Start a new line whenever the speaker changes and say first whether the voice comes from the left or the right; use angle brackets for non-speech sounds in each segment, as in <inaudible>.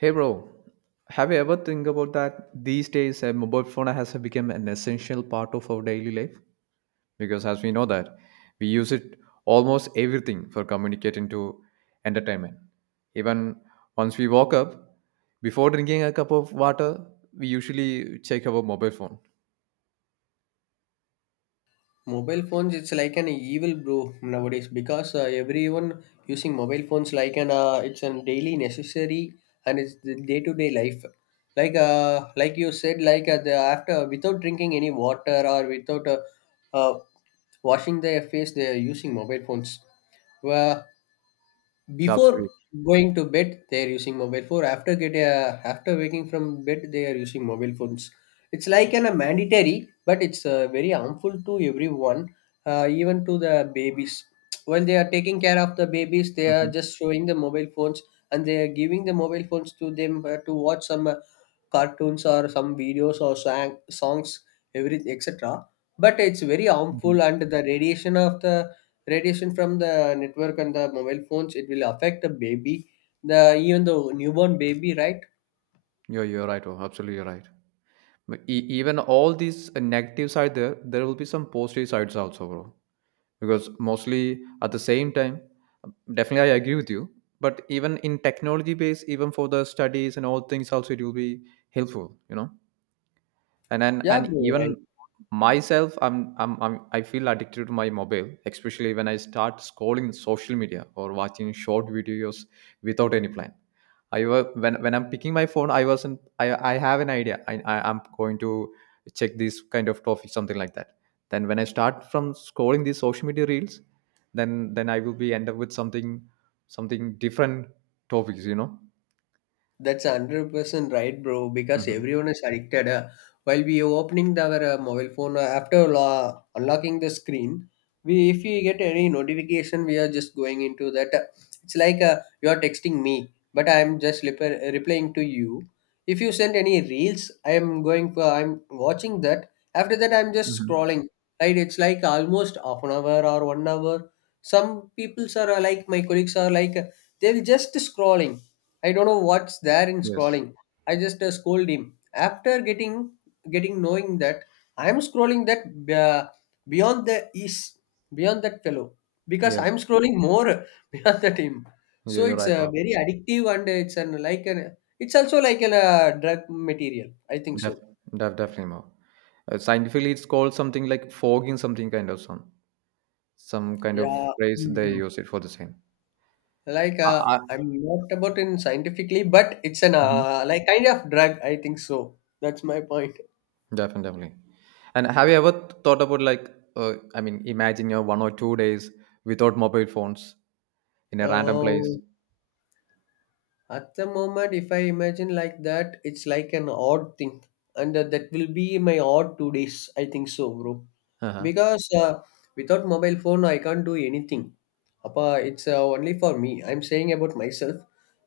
right: Hey bro, have you ever think about that these days a mobile phone has become an essential part of our daily life? Because as we know that we use it almost everything for communicating to entertainment. Even once we woke up, before drinking a cup of water, we usually check our mobile phone.
left: Mobile phones, it's like an evil bro nowadays because everyone using mobile phones like an it's a daily necessary and it's the day to day life. Like you said, the after without drinking any water or without uh, washing their face, they are using mobile phones. Well, before
right: Absolutely.
left: going to bed they are using mobile phone after get after waking from bed they are using mobile phones, it's like a mandatory, but it's very harmful to everyone, even to the babies. While they are taking care of the babies, they are
right: Hmm.
left: just showing the mobile phones, and they are giving the mobile phones to them to watch some cartoons or some videos or songs, everything, etc. But it's very
right: Hmm.
left: harmful, and the radiation of the radiation from the network and the mobile phones, it will affect the baby, the even the newborn baby, right?
right: Yeah, you're right. Oh, absolutely, you're right. But even all these negatives are there. There will be some positive sides also, bro. Because mostly at the same time, definitely I agree with you, but even in technology base, even for the studies and all things also, it will be helpful. and and,
left: Yeah,
right: and
left: bro,
right: even
left: right.
right: myself, I feel addicted to my mobile, especially when I start scrolling social media or watching short videos without any plan. When I'm picking my phone, I wasn't I have an idea. I'm going to check this kind of topic, something like that. Then when I start from scrolling these social media reels, then I will be end up with something different topics.
left: That's 100% right, bro, because
right: Hmm.
left: everyone is addicted. While we opening our mobile phone, after unlocking the screen, we if we get any notification, we are just going into that. It's like you are texting me, but I am just replying to you. If you send any reels, I am going for, I'm watching that. After that, I'm just
right: Hmm.
left: scrolling. Right, it's like almost half an hour or one hour. Some people's are like my colleagues are like they're just scrolling. I don't know what's there in
right: Yes.
left: scrolling. I just scold him. After getting knowing that I'm scrolling that, uh, beyond the is beyond that fellow, because
right: Yes.
left: I'm scrolling more <laughs> beyond that him.
right: Yeah,
left: So
right: you're
left: it's
right: right.
left: very addictive, and it's an like an it's also like an drug material, I think
right: Def,
left: so.
right: definitely more. Scientifically, it's called something like fogging, something kind of some kind of
left: Yeah.
right: phrase they
left: Mhm.
right: use it for the same.
left: Like
right: Uh,
left: I'm not about in scientifically, but it's an
right: hmm.
left: like kind of drug. I think so. That's my point.
right: Definitely. Definitely. And have you ever thought about, like, I mean, imagine you're 1 or 2 days without mobile phones in a random place.
left: Uh, At the moment, if I imagine like that, it's like an odd thing, and that will be my odd 2 days, I think so, bro.
right: Uh-huh.
left: Because without mobile phone, I can't do anything. Appa, it's only for me. I'm saying about myself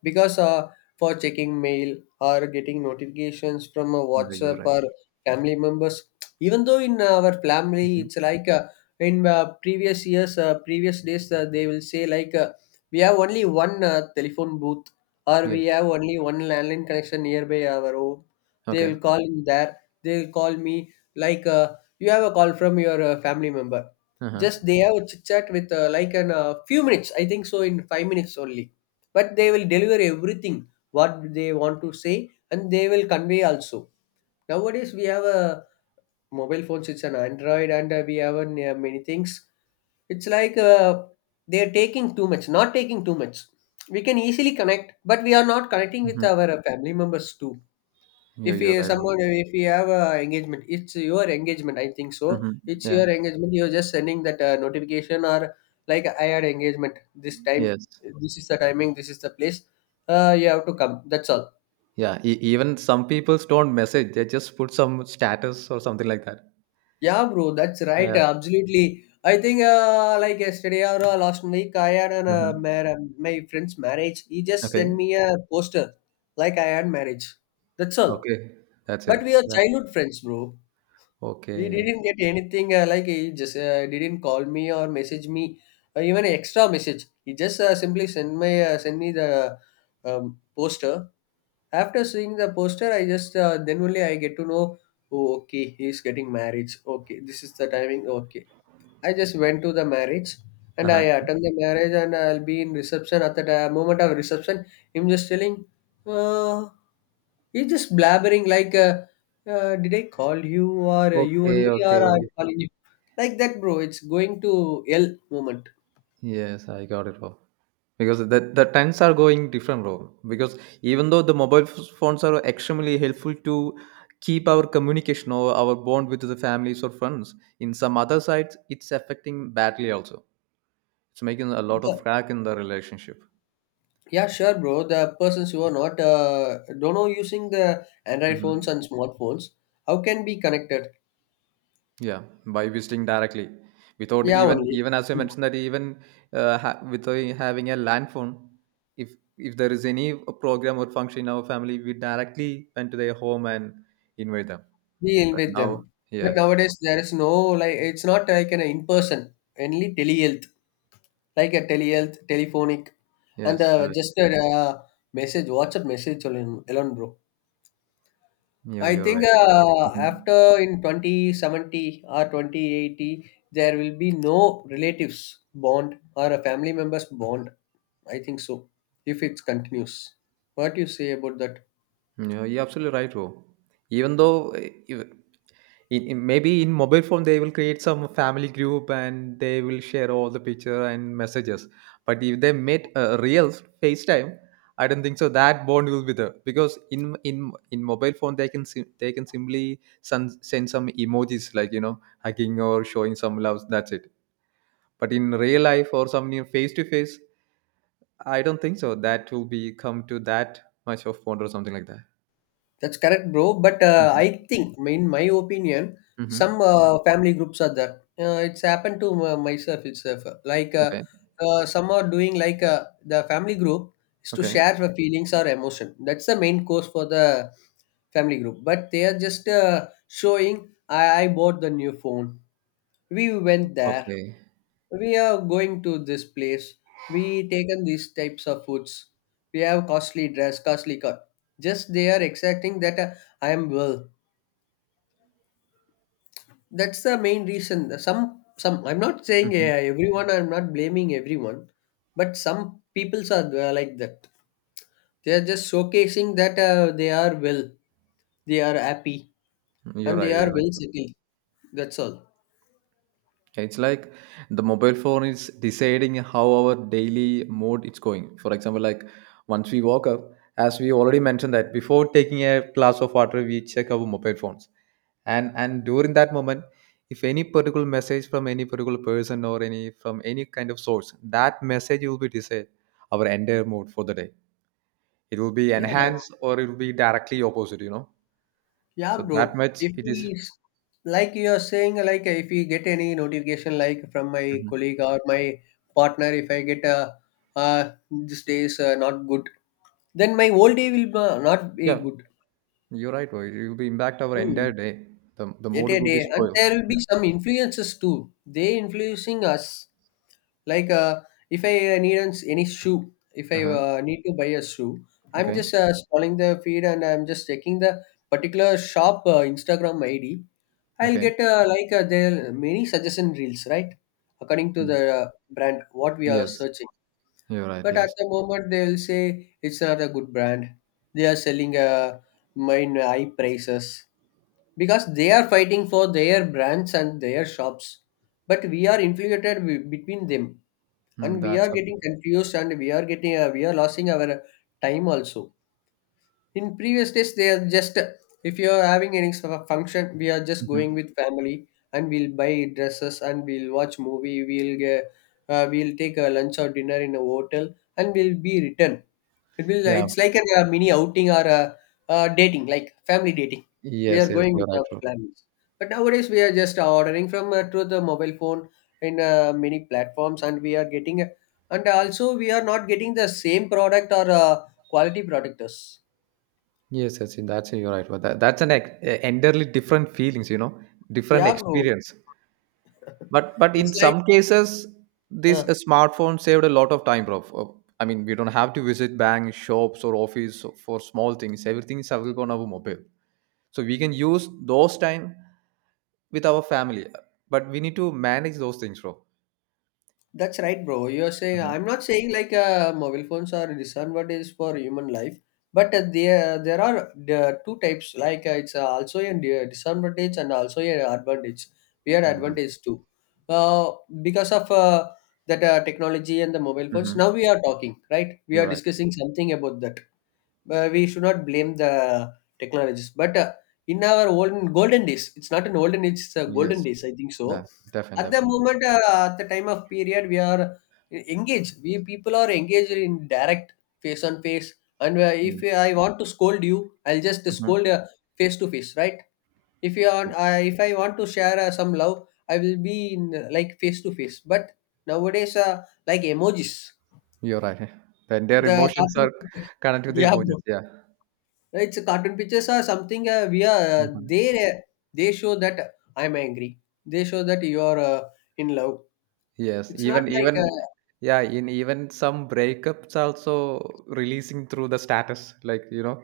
left: because for checking mail or getting notifications from
right: Yeah, you're
left: WhatsApp
right: right.
left: or family members, even though in our family,
right: Mhm.
left: it's like in previous years, previous days, they will say like we have only one telephone booth, or
right: Yes.
left: we have only one landline connection nearby our home. They
right: Okay.
left: will call in there, they will call me like you have a call from your family member.
right: Uh-huh.
left: Just they have a chit chat with like in a few minutes, I think so, in 5 minutes only, but they will deliver everything what they want to say, and they will convey also. Nowadays we have a mobile phones. It's an Android, and we have many things. It's like they're taking too much, not taking too much. We can easily connect, but we are not connecting with
right: Hmm.
left: our family members too.
right: You're,
left: If
right: you're
left: we
right: right.
left: someone, if we have a engagement, it's your engagement, I think so.
right: Mm-hmm.
left: It's
right: Yeah.
left: your engagement. You're just sending that notification, or like I had engagement this time.
right: Yes.
left: This is the timing. This is the place. You have to come. That's all.
right: Yeah. Even some people don't message. They just put some status or something like that.
left: Yeah, bro, that's right.
right: Yeah.
left: Absolutely. I think like yesterday or last week, I had
right: Uh-huh.
left: my friend's marriage. He just sent
right: Okay.
left: me a poster like I had marriage. That's all.
right: Okay. That's it.
left: But we are
right: Yeah.
left: childhood friends, bro. We
right: Okay.
left: didn't get anything like he just didn't call me or message me or even extra message. He just simply sent me the poster. After seeing the poster, I just then only I get to know. Oh, okay, he's getting married. Okay, this is the timing. Okay, I just went to the marriage, and I
right: Uh-huh.
left: attend the marriage, and I'll be in reception. At the moment of reception, him just telling, uh, he's just blabbering like, did I call you, or you
right: Okay.
left: only, or
right: Okay.
left: I'm calling you? Like that, bro. It's going to L moment.
right: Yes, I got it all. Because the trends are going different, bro. Because even though the mobile phones are extremely helpful to keep our communication or our bond with the families or friends, in some other sides, it's affecting badly also. It's making a lot of
left: The-
right: crack in the relationship.
left: yeah, sure, bro. The persons who are not, don't know using the Android phones
right: Mhm.
left: and smartphones, how can be connected?
right: Yeah, by visiting directly, without
left: Yeah,
right: even
left: only.
right: even as I mentioned that even without having a land phone, if there is any program or function in our family, we directly went to their home and invite them.
left: Deal
right: But
left: with
right: now,
left: them. But
right: yes,
left: nowadays there is no, like it's not like an in person, only telehealth, like a telehealth telephonic, and
right: yes, you're right.
left: just a message, WhatsApp message alone, alone bro.
right: Yeah,
left: I
right: you're
left: think
right: right. Mhm.
left: after in 2070 or 2080 there will be no relatives bond or a family members bond. I think so, if it continues. What do you say about that?
right: Yeah, you're absolutely right, bro. Even though if, in- maybe in mobile phone they will create some family group and they will share all the picture and messages. But if they met real facetime, I don't think so that bond will be there, because in mobile phone they can they can simply send some emojis, like, hugging or showing some love. That's it. But in real life or some near face to face, I don't think so that will be come to that much of bond or something like that.
left: That's correct, bro. But
right: Hmm.
left: I think, in my opinion, some
right: Hmm.
left: family groups are there. It's happened to myself itself.
right: Okay.
left: Some are doing like the family group is to
right: Okay.
left: share the feelings or emotion. That's the main course for the family group. But they are just showing. I bought the new phone. We went there.
right: Okay.
left: We are going to this place. We taken these types of foods. We have costly dress, costly car. Just they are exacting that I am well. That's the main reason. Some I'm not saying
right: Hmm.
left: everyone, I'm not blaming everyone, but some peoples are like that. They are just showcasing that they are well, they are happy,
right: You're
left: and
right: right.
left: they are
right: You're right.
left: well settled. That's all.
right: It's like the mobile phone is deciding how our daily mode it's going. For example, like, once we woke up, as we already mentioned that before taking a glass of water, we check our mobile phones. And during that moment, if any particular message from any particular person or any from any kind of source, that message will be decide our entire mode for the day. It will be
left: yeah that's,
right: enhanced or it will be directly opposite.
left: yeah
right: So
left: bro,
right: that much
left: if
right: it
left: we,
right: is.
left: like you are saying, like if we get any notification, like from my
right: Mhm.
left: colleague or my partner, if I get a uh, this day is not good, then my whole day will not be
right: Yeah,
left: good.
right: you're right, bro. It will be impact our entire
left: Mm.
right: day. The
left: At
right: mood
left: a
right: will be
left: day, and
right: spoiled.
left: there will
right: Yeah.
left: be some influences too. They influencing us. Like if I any shoe, if I
right: Uh-huh.
left: need to buy a shoe, I'm
right: Okay.
left: just scrolling the feed, and I'm just checking the particular shop Instagram ID. I'll
right: Okay.
left: get like there are many suggestion reels, right? According to
right: Yeah.
left: the brand, what we are
right: Yes.
left: searching.
right: You're right.
left: But at
right: Yes.
left: the moment, they will say it's not a good brand. They are selling mine high prices, because they are fighting for their brands and their shops, but we are infiltrated between them,
right: Mm,
left: and we
right: that's
left: are
right: a.
left: getting confused, and we are getting we are losing our time also. In previous days, they are just, if you are having any sort of function, we are just going
right: Mhm.
left: with family, and we'll buy dresses, and we'll watch movie, we'll take a lunch or dinner in a hotel, and we'll be return. It will.
right: Yeah.
left: It's like mini outing, or a, uh, dating, like family dating. We are
right: Yes. Yes.
left: going
right: You're
left: with
right: right,
left: our
right: bro.
left: plans. But nowadays we are just ordering from through the mobile phone, in many platforms, and we are getting. And also we are not getting the same product or quality productors.
right: Yes. Yes. That's, you're right, bro. That's an entirely different feelings. You know, different
left: Yeah, bro.
right: experience.
left: <laughs>
right: But
left: It's
right: in
left: like.
right: some cases, this
left: Uh,
right: smartphone saved a lot of time, bro. I mean, we don't have to visit banks, shops, or office for small things. Everything is available on our mobile, so we can use those time with our family, but we need to manage those things, bro.
left: That's right, bro. You're saying
right: Mhm.
left: I'm not saying like mobile phones are disadvantages for human life, but there are the two types. Like it's also a disadvantage and also a advantage. We are
right: You're right.
left: advantage too, uh, because of that technology and the mobile phones.
right: Mhm.
left: Now we are talking, right? We
right: You're
left: are
right: right.
left: discussing something about that, we should not blame the technologies. But in our olden golden days, it's not an olden age, it's a golden
right: Yes.
left: days, I think so.
right: That, definitely,
left: At the
right: definitely.
left: moment, at the time of period, we are engaged. We people are engaged in direct face on face. And
right: Yeah.
left: if I want to scold you, I'll just scold
right: Mhm.
left: face to face, right? If you want, I if I want to share some love, I will be in like face to face. But nowadays, like emojis,
right: You're right. <laughs> Their
left: the
right: emotions
left: cartoon.
right: are
left: <laughs>
right: connected with the
left: Yeah,
right: emojis.
left: bro.
right: Yeah.
left: It's cartoon pictures are something we are
right: Mhm.
left: they show that I'm angry. They show that you are in love.
right: Yes.
left: It's not
right: Even
left: like
right: even yeah. In even some breakups also, releasing through the status, like,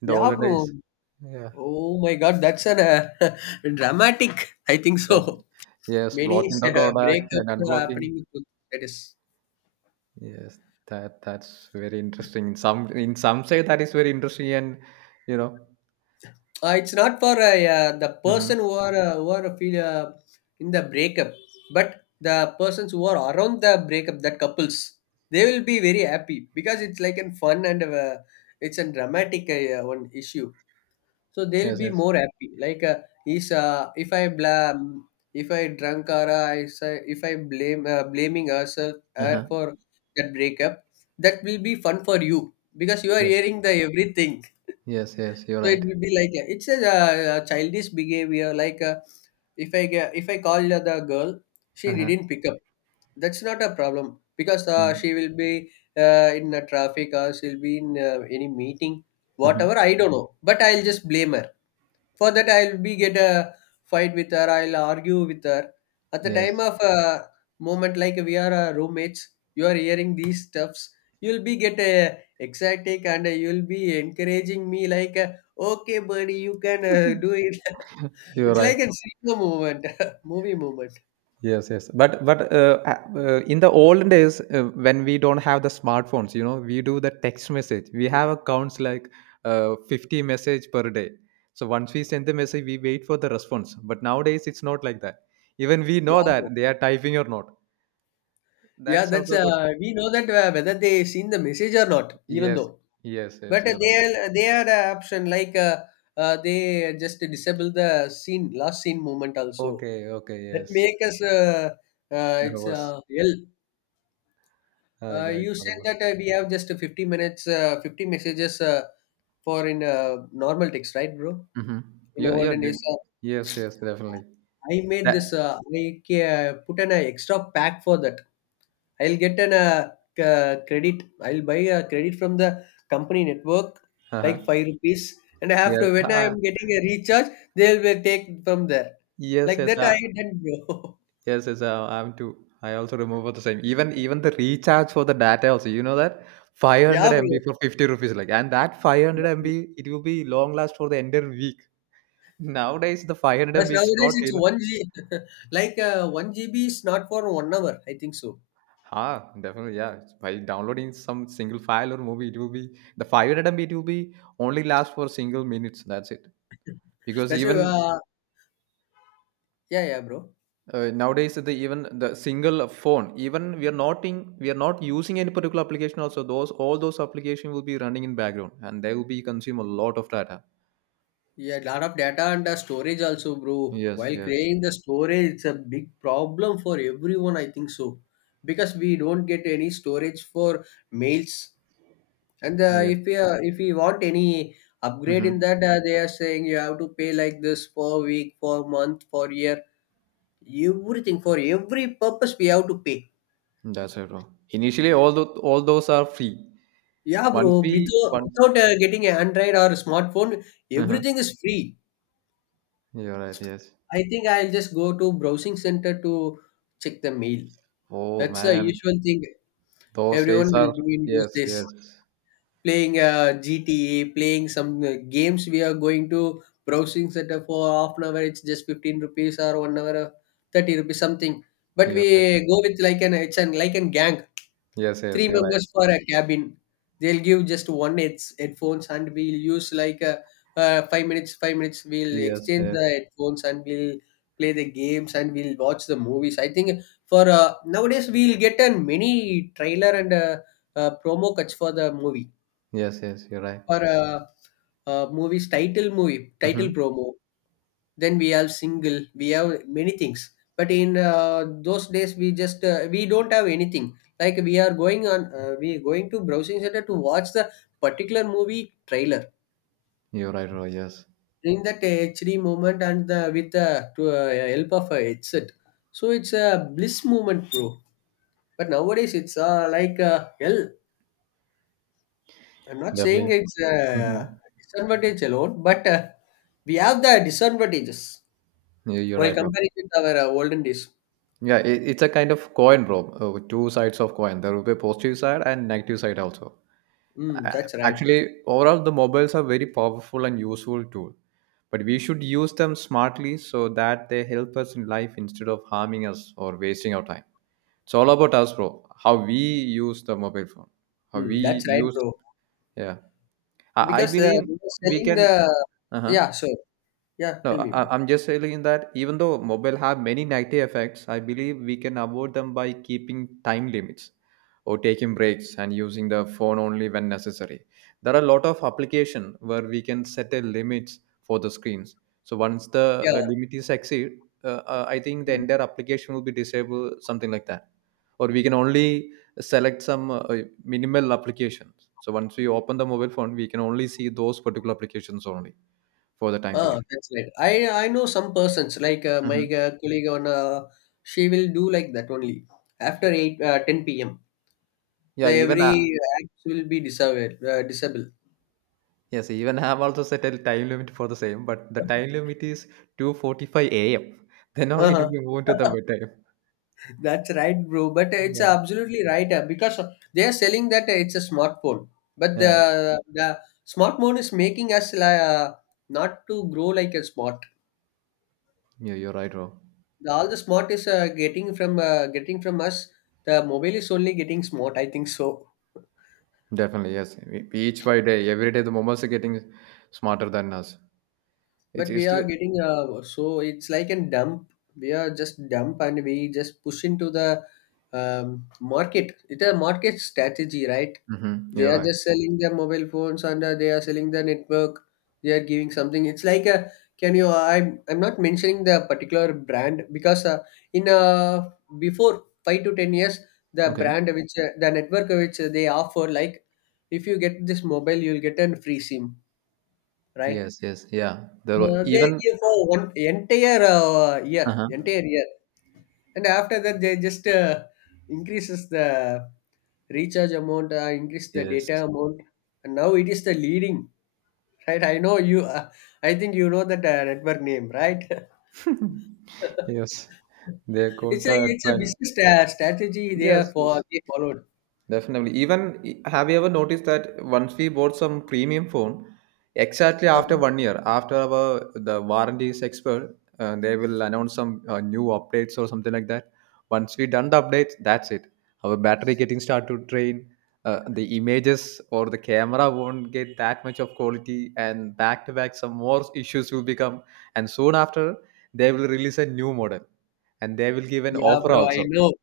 right: in the
left: yeah, bro.
right: holidays. Yeah.
left: Oh my God, that's an <laughs> dramatic, I think
right: Yes.
left: so.
right: Yes.
left: Many
right: Blocking the contact and
left: breakups are
right: unblocking.
left: happening with that is.
right: Yes, that's very interesting. In some say that is very interesting, and you know,
left: It's not for the
right: hmm.
left: person who are feel in the breakup, but the persons who are around the breakup, that couples, they will be very happy, because it's like a fun, and it's a dramatic yeah, one issue. So they'll
right: Yes,
left: be
right: yes,
left: more happy. Like is if I blame, if I drunk, or if I blame blaming herself
right: uh-huh.
left: her for that breakup, that will be fun for you, because you are
right: Yes,
left: hearing the everything.
right: yes, yes. You're
left: So it
right: right.
left: will be like it's a, childish behavior. If I call the girl, she
right: Uh-huh.
left: didn't pick up. That's not a problem because
right: Yeah.
left: she will be in the traffic or she'll be in any meeting,
right: Hmm.
left: whatever. I don't know, but I'll just blame her. For that, I'll be get a fight with her. I'll argue with her. At the time
right: Yes,
left: of a moment like we are roommates, you are hearing these stuffs. You'll be get a excited and you'll be encouraging me like, okay, buddy, you can do it. <laughs>
right: you're
left: It's
right: right.
left: like a cinema moment, <laughs> movie moment.
right: Yes, yes. But in the old days, when we don't have the smartphones, we do the text message. We have accounts like 50 message per day. So once we send the message, we wait for the response. But nowadays, it's not like that. Even we
left: Yeah,
right: know
left: bro.
right: that they are typing or not.
left: Yeah,
right: That's
left: that's
right: also good.
left: we know that whether they seen the message or not, even
right: Yes,
left: though.
right: yes, yes.
left: But
right: You're right.
left: they had an option like they just disable the scene last scene moment also.
right: Okay, okay.
left: That
right: Yes,
left: make us
right: it
left: it's
right: was.
left: ill.
right: I, I
left: You said
right: remember.
left: that we have just 50 minutes, 50 messages for in normal text, right, bro?
right: Mm-hmm.
left: In the
right: Yeah, yeah.
left: olden days,
right: Did. Yes, yes, definitely.
left: I made
right: That.
left: this. Uh, put an extra pack for that. I'll get an credit. I'll buy a credit from the company network, like
right: Uh-huh.
left: five rupees, and
right: Yes.
left: after when I am getting a recharge, they'll be take from there.
right: Yes,
left: Like
right: yes.
left: that, I didn't, bro.
right: Yes, yes. I'm too. I also remember the same. Even the recharge for the data also. You know that
left: <laughs>
right: 500
left: Yeah,
right: MB for 50 rupees. Like, and that 500
left: bro.
right: MB, it will be long last for the entire week. Nowadays, the 500
left: But
right: MB, it's
left: nowadays
right: not
left: it's
right: enough.
left: one G, <laughs> one GB is not for 1 hour. I think so.
right: Ha, definitely, yeah. It's. By downloading some single file or movie, it will be the file item. It will be only last for single minutes. That's it. Because
left: That's why,
right: even
left: uh, yeah, yeah, bro.
right: nowadays, the even the single phone, even we are not in, we are not using any particular application. Also, those all those application will be running in background, and they will be consume a lot of data.
left: Yeah, lot of data and storage also, bro.
right: Yes,
left: While
right: yes,
left: creating the storage, it's a big problem for everyone. I think so, because we don't get any storage for mails. And
right: yes.
left: if we want any upgrade in
right: Mm-hmm.
left: that, they are saying you have to pay like this for week, for month, for year, everything for every purpose we have to pay.
right: That's it, bro. Initially, all those are free.
left: Yeah,
right: Once
left: bro.
right: we
left: Without,
right: once.
left: without uh, getting an Android or smartphone,
right: Uh-huh.
left: everything is free.
right: You're right. Yes.
left: I think I'll just go to browsing center to check the mail.
right: Oh
left: That's the
right: man,
left: usual thing
right: those days
left: everyone will
right: are.
left: do in those
right: Yes,
left: days.
right: yes.
left: Playing GTA, playing some games. We are going to browsing center for half an hour. It's just 15 rupees or 1 hour, 30 rupees something. But
right: You're
left: we
right: right.
left: go with like an it's an like an gang.
right: Yes, yes,
left: Three
right: you're right.
left: members for a cabin. They'll give just one heads, headphones, and we'll use like a, 5 minutes. 5 minutes. We'll
right: Yes,
left: exchange the
right: yes,
left: headphones and we'll play the games and we'll watch the movies. I think for nowadays we'll get a mini trailer and a, promo cuts for the movie
right: yes, yes, you're right.
left: for a movie's title movie
right: Hmm.
left: title promo, then we have single we have many things, but in those days we don't have anything, like we are going to browsing center to watch the particular movie trailer
right: You're right, bro. Yes,
left: in that HD moment and the, with the to, help of a headset, so it's a bliss moment, bro. But nowadays it's hell. I'm not saying
right: definitely.
left: it's
right: Mm-hmm.
left: a disadvantage alone, but we have the disadvantages
right: You're
left: while
right: right, bro.
left: comparing with our olden days.
right: Yeah, it's a kind of coin, bro. With two sides of coin. There will be a positive side and negative side also.
left: Mm,
right: A-
left: that's right.
right: Actually, overall, the mobiles are very powerful and useful tool, but we should use them smartly so that they help us in life instead of harming us or wasting our time. It's all about us, bro. How we use the mobile phone, how
left: Mm,
right: we
left: that's right,
right: use.
left: bro.
right: Yeah, I
left: Because
right: believe
left: they were
right: we
left: selling
right: can.
left: the
right: Uh-huh.
left: yeah, sure. Yeah,
right: No,
left: tell me,
right: I,
left: bro.
right: I'm just saying that even though mobile have many negative effects, I believe we can avoid them by keeping time limits or taking breaks and using the phone only when necessary. There are a lot of application where we can set a limits for the screens. So once the
left: Yeah.
right: limit is exceed, I think the
left: Mm.
right: entire application will be disabled, something like that. Or we can only select some minimal applications. So once we open the mobile phone, we can only see those particular applications only for the time
left: Ah,
right: period.
left: that's right. I know some persons like uh, my
right: Mhm.
left: uh, colleague on she will do like that only after 8 10 p.m.
right: Yeah,
left: The
right: even I,
left: every act will be disabled.
right: yes, even I have also set a time limit for the same, but the time limit is 2:45 a.m. <laughs> Then only it will
left: Uh-huh.
right: be moved to the
left: <laughs>
right: bedtime.
left: That's right, bro. But it's
right: Yeah.
left: absolutely right because they are selling that it's a smartphone, but
right: Yeah,
left: the smartphone is making us not to grow like a smart.
right: yeah, you're right, bro.
left: The all the smart is getting from us. The mobile is only getting smart. I think so.
right: Definitely, yes. Each by day, every day, the momos are getting smarter than us. It
left: But
right: is.
left: we are getting so it's like a dump. We are just dump and we just push into the market. It's a market strategy, right?
right: Mhm,
left: They
right: you're
left: are
right: right.
left: just selling their mobile phones and they are selling the network. They are giving something. It's like a, can you, I'm not mentioning the particular brand because in before 5 to 10 years, the
right: Okay.
left: brand which the network which they offer, like if you get this mobile you'll get a free sim, right?
right: Yes. Yes. Yeah. There were
left: They
right: even.
left: give for one entire year,
right: Uh-huh.
left: entire year, and after that they just increases the recharge amount, increase the
right: Yes.
left: data amount, and now it is the leading, right? I know you. I think you know that network name, right? <laughs>
right: <laughs> Yes. They got
left: It's like
right: the
left: it's a
right: trend.
left: business strategy they
right: Yes.
left: are for
right: Yes.
left: they followed.
right: Definitely. Even have you ever noticed that once we bought some premium phone, exactly after
left: Uh-huh.
right: one year, after our the warranty is expired, they will announce some new updates or something like that. Once we done the updates, that's it. Our battery getting start to drain. The images or the camera won't get that much of quality, and back to back, some more issues will become. And soon after, they will release a new model, and they will give an
left: Yeah,
right: offer
left: bro, I
right: also.
left: know.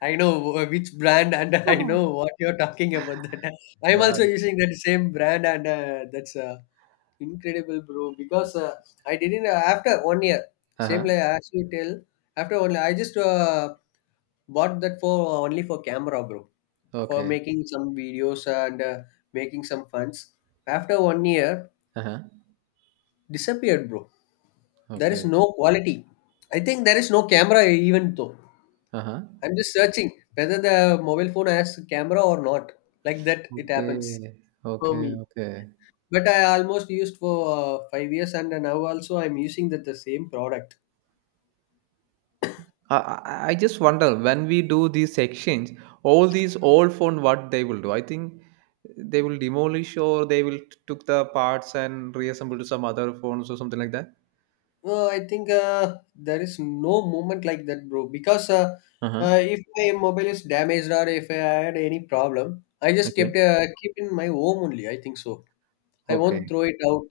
left: Which brand, and <laughs> I know
right: <laughs>
left: what you're talking about. That, <laughs> I'm
right: Yeah.
left: also using that same brand, and that's incredible, bro. Because I didn't after 1 year, same
right: Uh-huh.
left: like as you tell. After one year, I just bought that for only for camera, bro, for
right: Okay.
left: making some videos and making some funds. After 1 year,
right: Uh-huh.
left: disappeared, bro. There is
right: Okay.
left: no quality. I think there is no camera even though.
right: Uh-huh.
left: I'm just searching whether the mobile phone has camera or not. Like that, it happens
right: Okay.
left: for
right: Okay.
left: me.
right: Okay.
left: But I almost used for 5 years, and now also I'm using that the same product.
right: I just wonder when we do this exchange, all these old phone, what they will do? I think they will demolish or they will took the parts and reassemble to some other phones or something like that.
left: I think there is no moment like that, bro. Because
right: Uh-huh.
left: if my mobile is damaged or if I had any problem, I just kept
right: Okay.
left: keep in my home only. I think so. I won't
right: Okay.
left: throw it out.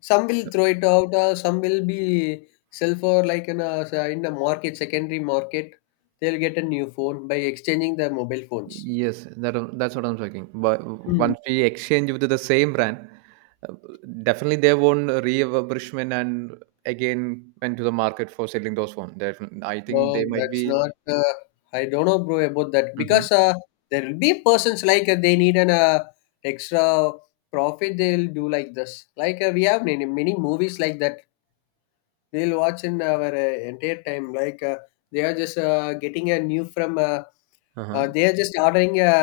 left: Some will throw it out, or some will be sell for like in a market, secondary market. They'll get a new phone by exchanging their mobile phones.
right: Yes, that's what I'm talking. But
left: Hmm.
right: once we exchange with the same brand, uh, definitely they won't refurbishment and again went to the market for selling those phones. Definitely, I think they
left: No,
right: might
left: that's
right: be.
left: not. I don't know, bro, about that
right: Hmm.
left: because there will be persons like they need an extra profit. They'll do like this. Like we have many many movies like that. We'll watch in our entire time. Like they are just getting a new from.
right: Uh-huh.
left: They are just ordering a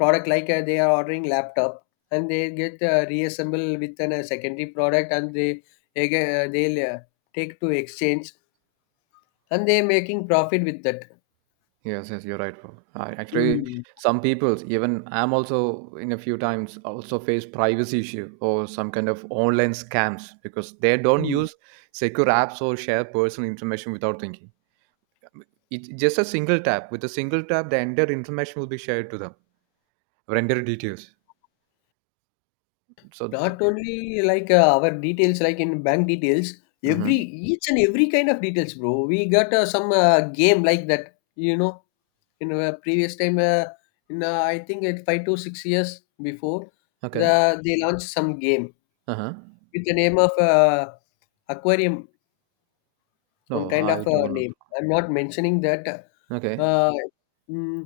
left: product like they are ordering laptop, and they get reassembled with an, a secondary product, and they again they'll take to exchange and they're making profit with that.
right: Yes, yes, you're right, bro. Actually,
left: Mm,
right: some people, even I'm also in a few times also face privacy issue or some kind of online scams because they don't
left: mm.
right: use secure apps or share personal information without thinking. It just a single tap. With a single tap, the entire information will be shared to them, or entire details. So, th-
left: Not only like our details, like in bank details,
right: uh
left: every each and every kind of details, bro. We got some game like that, you know. In previous time, in I think it 5 to 6 years before,
right: okay,
left: the they launched some game
right: uh huh.
left: with the name of aquarium, on
right: No,
left: kind of
right: I
left: a
right: don't. Know.
left: name, I'm not mentioning that.
right: Okay,
left: uh, mm,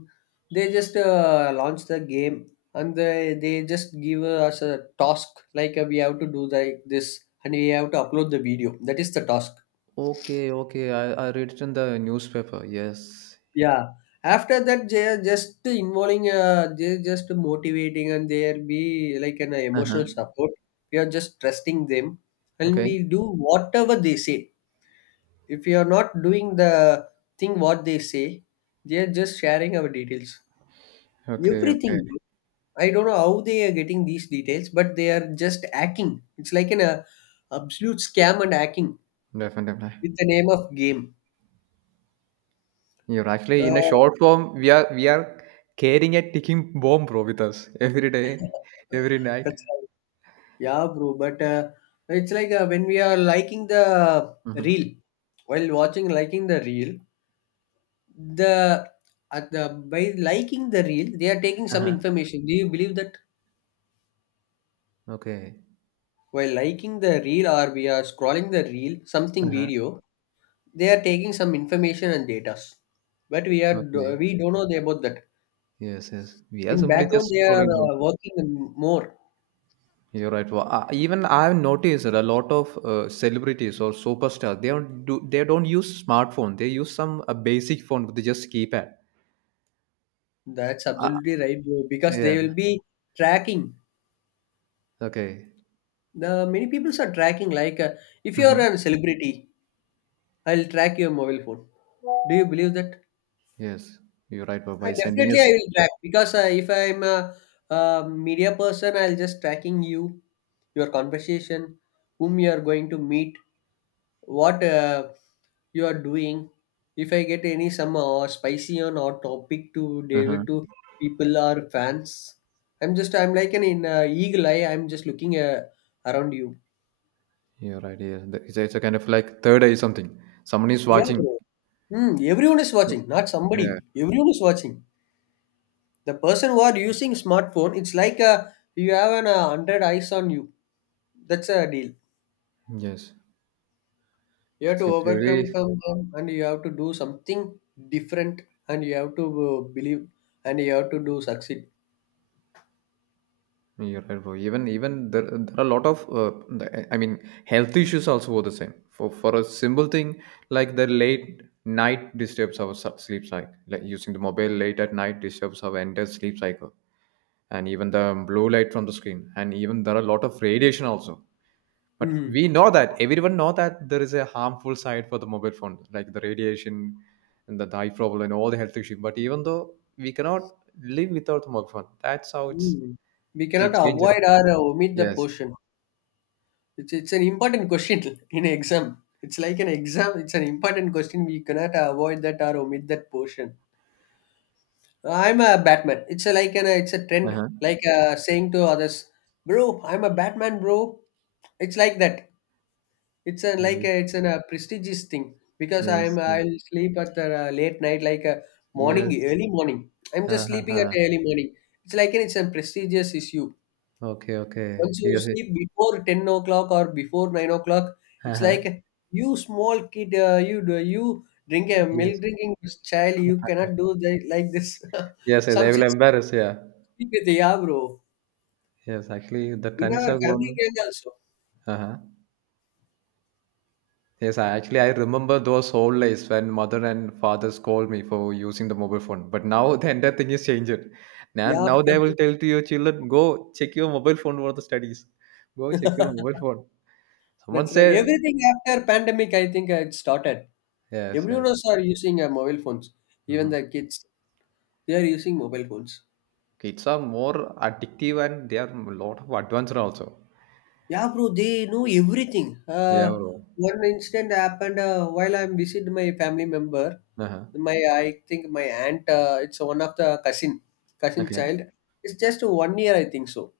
left: they just launch the game, and they just give us a task like we have to do like this and we have to upload the video. That is the task.
right: okay, okay. I read it in the newspaper. Yes.
left: Yeah. After that they are just involving they're just motivating and there be like an
right: Uh huh.
left: emotional support. We are just trusting them, and we
right: Okay,
left: do whatever they say. If you are not doing the thing what they say, they are just sharing our details.
right: okay, okay.
left: Everything. I don't know how they are getting these details, but they are just hacking. It's like an absolute scam and hacking
right: Definitely.
left: with the name of game.
right: You're actually
left: Uh,
right: in a short form. We are carrying a ticking bomb, bro, with us every day,
left: <laughs>
right: every night.
left: that's right. Yeah, bro. But it's like when we are liking the
right: Mm-hmm.
left: reel, while watching liking the reel, the at the by liking the reel, they are taking
right: Uh
left: some
right: huh.
left: information. Do you believe that?
right: Okay.
left: While liking the reel or we are scrolling the reel,
right: Uh
left: something
right: huh.
left: video, they are taking some information and data. But we are
right: Okay.
left: we don't know about that.
right: Yes, yes. We are
left: In
right: simply
left: background,
right: just
left: they are
right: scrolling down.
left: working more.
right: You're right. Well, I, even I've noticed that a lot of celebrities or superstars they don't use smartphone. They use some a basic phone with just keypad.
left: That's
right: Uh,
left: absolutely right, bro. Because
right: yeah.
left: they will be tracking.
right: Okay.
left: The many people are tracking. Like if you are
right: Mm-hmm.
left: a celebrity, I'll track your mobile phone. Do you believe that?
right: Yes. You're right. But
left: I
right: by sending
left: definitely
right: us,
left: I will track because if I'm a, media person, I'll just tracking you, your conversation, whom you are going to meet, what you are doing. If I get any some spicy on or topic to deliver
right: uh-huh.
left: to people or fans, I'm like an in eagle eye. I'm just looking around you.
right: You're right. Yes. It's a kind of like third eye something. Someone is
left: Yeah,
right: watching.
left: bro. Hmm, everyone is watching, not
right: Yeah.
left: somebody. Everyone is watching. The person who are using smartphone, it's like you have an 100 eyes on you. That's a deal.
right: Yes.
left: You have to
right: So it's
left: overcome
right: really
left: some, and you have to do something different and you have to believe and you have to do succeed.
right: Yeah, you're right, bro. Even there, there are a lot of health issues also were the same. For a simple thing like the late night disturbs our sleep cycle. Like using the mobile late at night disturbs our entire sleep cycle, and even the blue light from the screen, and even there are a lot of radiation also. But
left: Mhm.
right: we know that everyone know that there is a harmful side for the mobile phone, like the radiation and the eye problem and all the health issues. But even though we cannot live without the mobile phone, that's how it's
left: Mhm. We
right: we
left: cannot
right: change it.
left: avoid or omit the
right: Yes.
left: portion. It's an important question <laughs> in exam. It's like an exam, it's an important question, we cannot avoid that or omit that portion. I'm a Batman. It's a, like an it's a trend,
right: Uh-huh.
left: like saying to others, "Bro, I'm a Batman, bro." It's like that. It's a like
right: Ye-
left: a, it's an, a prestigious thing because
right: Yes.
left: I'll sleep at the late night, like a morning,
right: Yes.
left: early morning. I'm just sleeping at
right: Uh-huh.
left: early morning. It's like an, it's a prestigious issue.
right: Okay, okay.
left: Once you
right: Yes.
left: sleep before 10 o'clock or before 9 o'clock, it's
right: Uh-huh.
left: like you small kid, you drink a
right: Yes.
left: milk drinking child, you cannot do that like this.
right: Yes,
left: <laughs>
right: they
left: Some
right: will embarrass, yeah.
left: yeah, bro.
right: Yes, actually the
left: In
right: trends are
left: our family
right: gone.
left: range also.
right: Uh-huh. Yes, I actually I remember those old days when mother and father scold me for using the mobile phone. But now <laughs> the entire thing is changed. Now,
left: Yeah,
right: now they will tell to your children, go check your mobile phone for the studies. Go check your mobile phone.
left: <laughs>
right: Someone
left: that's right.
right: say
left: Everything after pandemic, I think it started.
right: yes,
left: Everyone else
right: yes.
left: are using mobile phones. Even
right: Mhm.
left: the kids, they are using mobile phones.
right: Kids are more addictive and they are a lot of advanced also.
left: Yeah, bro. They know everything.
right: Yeah, bro.
left: One incident happened while I'm visiting my family member.
right: Uh-huh.
left: My, I think my aunt. It's one of the cousin, cousin
right: Okay.
left: child. It's just 1 year, I think so.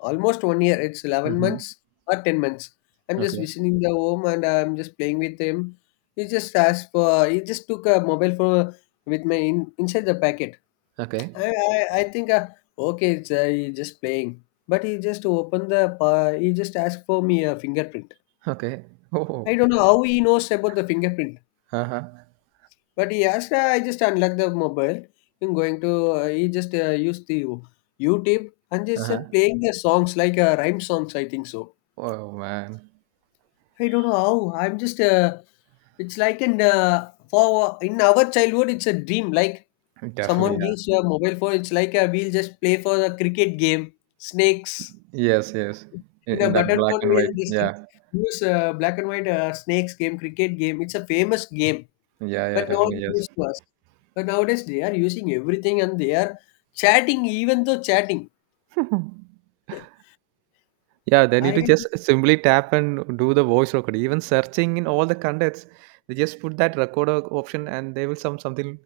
left: Almost 1 year. It's 11
right: Mm-hmm.
left: months or 10 months. I'm just
right: Okay.
left: visiting the home and I'm just playing with him. He just asked for, he just took a mobile phone with my inside the packet.
right: Okay.
left: I think, okay, it's, he just playing. But he just opened the, pa he just asked for me a fingerprint.
right: Okay.
left: I
right: Oh.
left: don't know how he knows about the fingerprint.
right: Uh-huh.
left: But he asked, I just unlocked the mobile. I'm going to, he just used the YouTube and just
right: Uh-huh.
left: playing the songs like rhyme songs, I think so.
right: Oh man.
left: I don't know how. I'm just. It's like in for in our childhood, it's a dream. Like
right: Definitely,
left: someone
right: yeah.
left: gives you a mobile phone, it's like we'll just play for the cricket game, snakes.
right: Yes, yes.
left: In a
right: In that
left: button
right: black
left: phone,
right: and white.
left: we'll just
right: Yeah.
left: use black and white snakes game, cricket game. It's a famous game,
right: Yeah, yeah,
left: but no one
right: definitely,
left: gives to us. But nowadays, they are using everything and they are chatting, even though chatting.
right: yes. <laughs> Yeah, they need to
left: I
right: just simply tap and do the voice record. Even searching in all the contacts, they just put that recorder option and they will some something,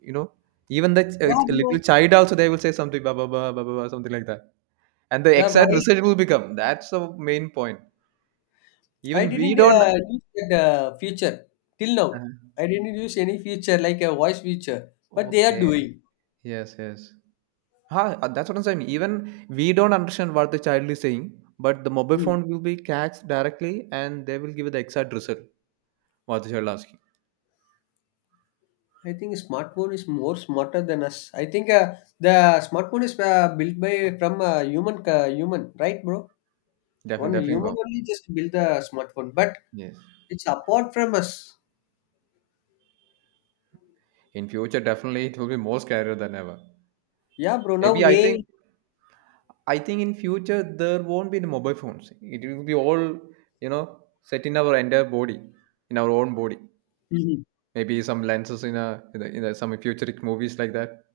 right: you know. Even the
left: yeah,
right: little
left: bro.
right: child also they will say something ba ba ba ba ba ba, something like that, and the
left: Yeah, bro.
right: exact
left: I
right: result will become. That's the main point.
left: I
right: Even we
left: didn't
right: don't.
left: use that feature till
right: Uh,
left: now. I didn't use any feature like a voice feature, but they are
right: okay.
left: doing.
right: Yes. Yes. That's what I'm saying. Even we don't understand what the child is saying, but the mobile
left: Mm.
right: phone will be catched directly, and they will give the exact result what the child asking.
left: I think smartphone is more smarter than us. I think the smartphone is built by from human, right, bro?
right: Definitely,
left: One human
right: definitely.
left: only just build the smartphone, but
right: Yes.
left: it's apart from us.
right: In future, definitely it will be more scarier than ever.
left: Yeah, bro. Now
right: Maybe
left: AI.
right: I think in future there won't be the mobile phones. It will be all, you know, set in our entire body, in our own body. Maybe some lenses in a some futuristic movies like that.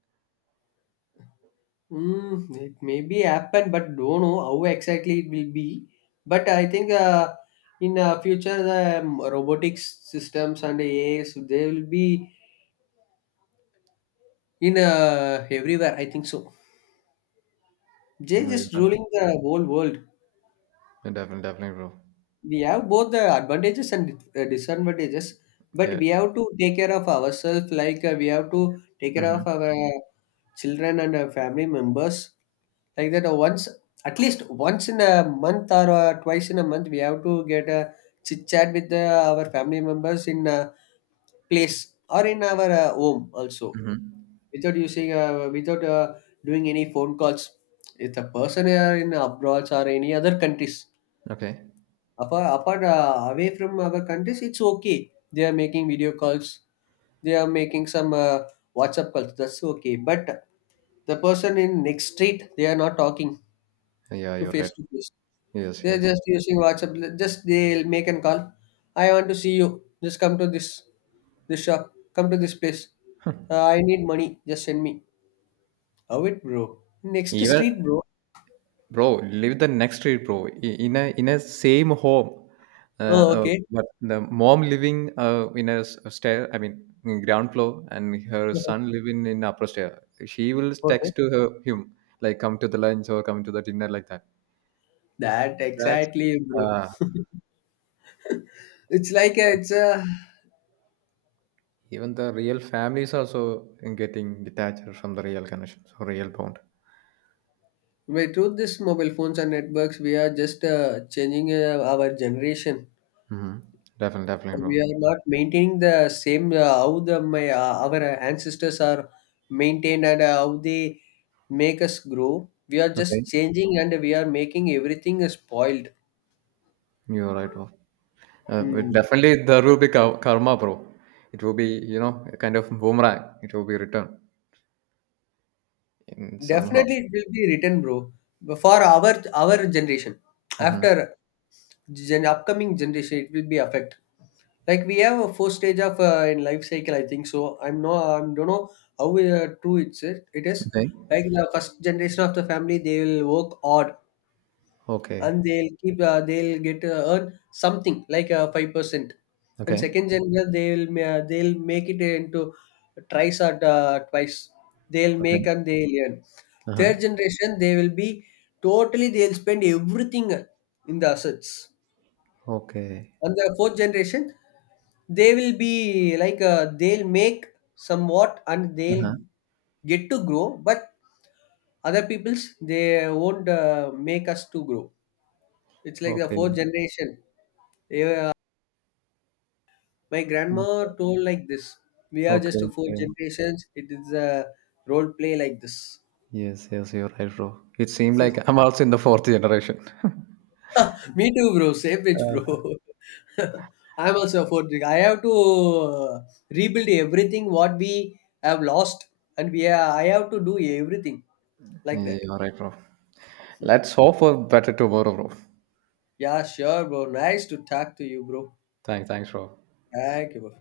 left: Mm, it may be happen, but don't know how exactly it will be. But I think in future the robotics systems and AIs they will be in everywhere. I think so. They
right: No, you're
left: just
right: not.
left: ruling the whole world.
right: No, definitely, definitely, bro.
left: We have both the advantages and disadvantages, but
right: Yeah.
left: we have to take care of ourselves. Like we have to take care
right: Mm-hmm.
left: of our children and our family members. Like that, once at least once in a month or twice in a month, we have to get a chit chat with our family members in a place or in our home also,
right: Mm-hmm.
left: without using without doing any phone calls. If the person are in abroad or any other countries.
right: Okay.
left: Apart away from our countries, it's okay. They are making video calls. They are making some WhatsApp calls. That's okay. But the person in next street, they are not talking
right: Yeah,
left: to
right: you're right.
left: face to face.
right: Yes,
left: They are
right: yes.
left: just using WhatsApp. Just they'll make an call. I want to see you. Just come to this shop. Come to this place. I need money. Just send me. How it, bro? Next
right: Even
left: street, bro.
right: bro, live the next street, bro. I- in a same home, uh,
left: Oh, okay.
right: but the mom living in stair. I mean, in ground floor, and her
left: <laughs>
right: son living in upper stair. She will
left: Okay.
right: text to her him like, "Come to the lunch" or "Come to the dinner," like that.
left: That
right: That's
left: exactly, bro.
right: uh,
left: It's like a, it's a
right: even the real families also getting detached from the real connection, so real bond.
left: with truth, this mobile phones and networks, we are just changing our generation.
right: Hmm. Definitely, definitely,
left: We
right: bro.
left: are not maintaining the same how the my our ancestors are maintained and how they make us grow. We are
right: Okay,
left: just changing and we are making everything spoiled.
right: you're right, bro. But
left: Hmm.
right: definitely there will be karma, bro. It will be, you know, a kind of boomerang. It will be returned in somehow.
left: Definitely, it will be written, bro. For our generation,
right: Hmm.
left: after gen- upcoming generation, it will be affect. Like we have a first stage of in life cycle, I think so, I don't know how true it it is.
right: Okay.
left: Like the first generation of the family, they will work hard and
right: Okay.
left: they'll keep they'll get earn something like 5%, and
right: Okay.
left: second generation, they'll ma- they'll make it into twice or twice they'll make
right: Okay.
left: and they'll earn. Third
right: Uh-huh.
left: generation, they will be totally, they'll spend everything in the assets.
right: Okay.
left: On the fourth generation, they will be like they'll make somewhat and they'll
right: Uh-huh.
left: get to grow, but other people's, they won't make us to grow. It's like the fourth
right: Okay.
left: generation. They were- my grandma
right: Okay.
left: told like this, we are
right: Okay.
left: just four
right: Okay.
left: generations, it is a role play like this.
right: Yes. Yes. You're right, bro. It seemed like I'm also in the fourth generation.
left: <laughs> Me too, bro. Same pitch,
right: Uh,
left: bro. <laughs> I'm also a fourth. I have to rebuild everything what we have lost, and we are, I have to do everything like
right: yeah,
left: that.
right: you're right, bro. Let's hope for better tomorrow, bro.
left: Yeah, sure, bro. Nice to talk to you, bro.
right: Thanks. Thanks, bro.
left: Thank you, bro.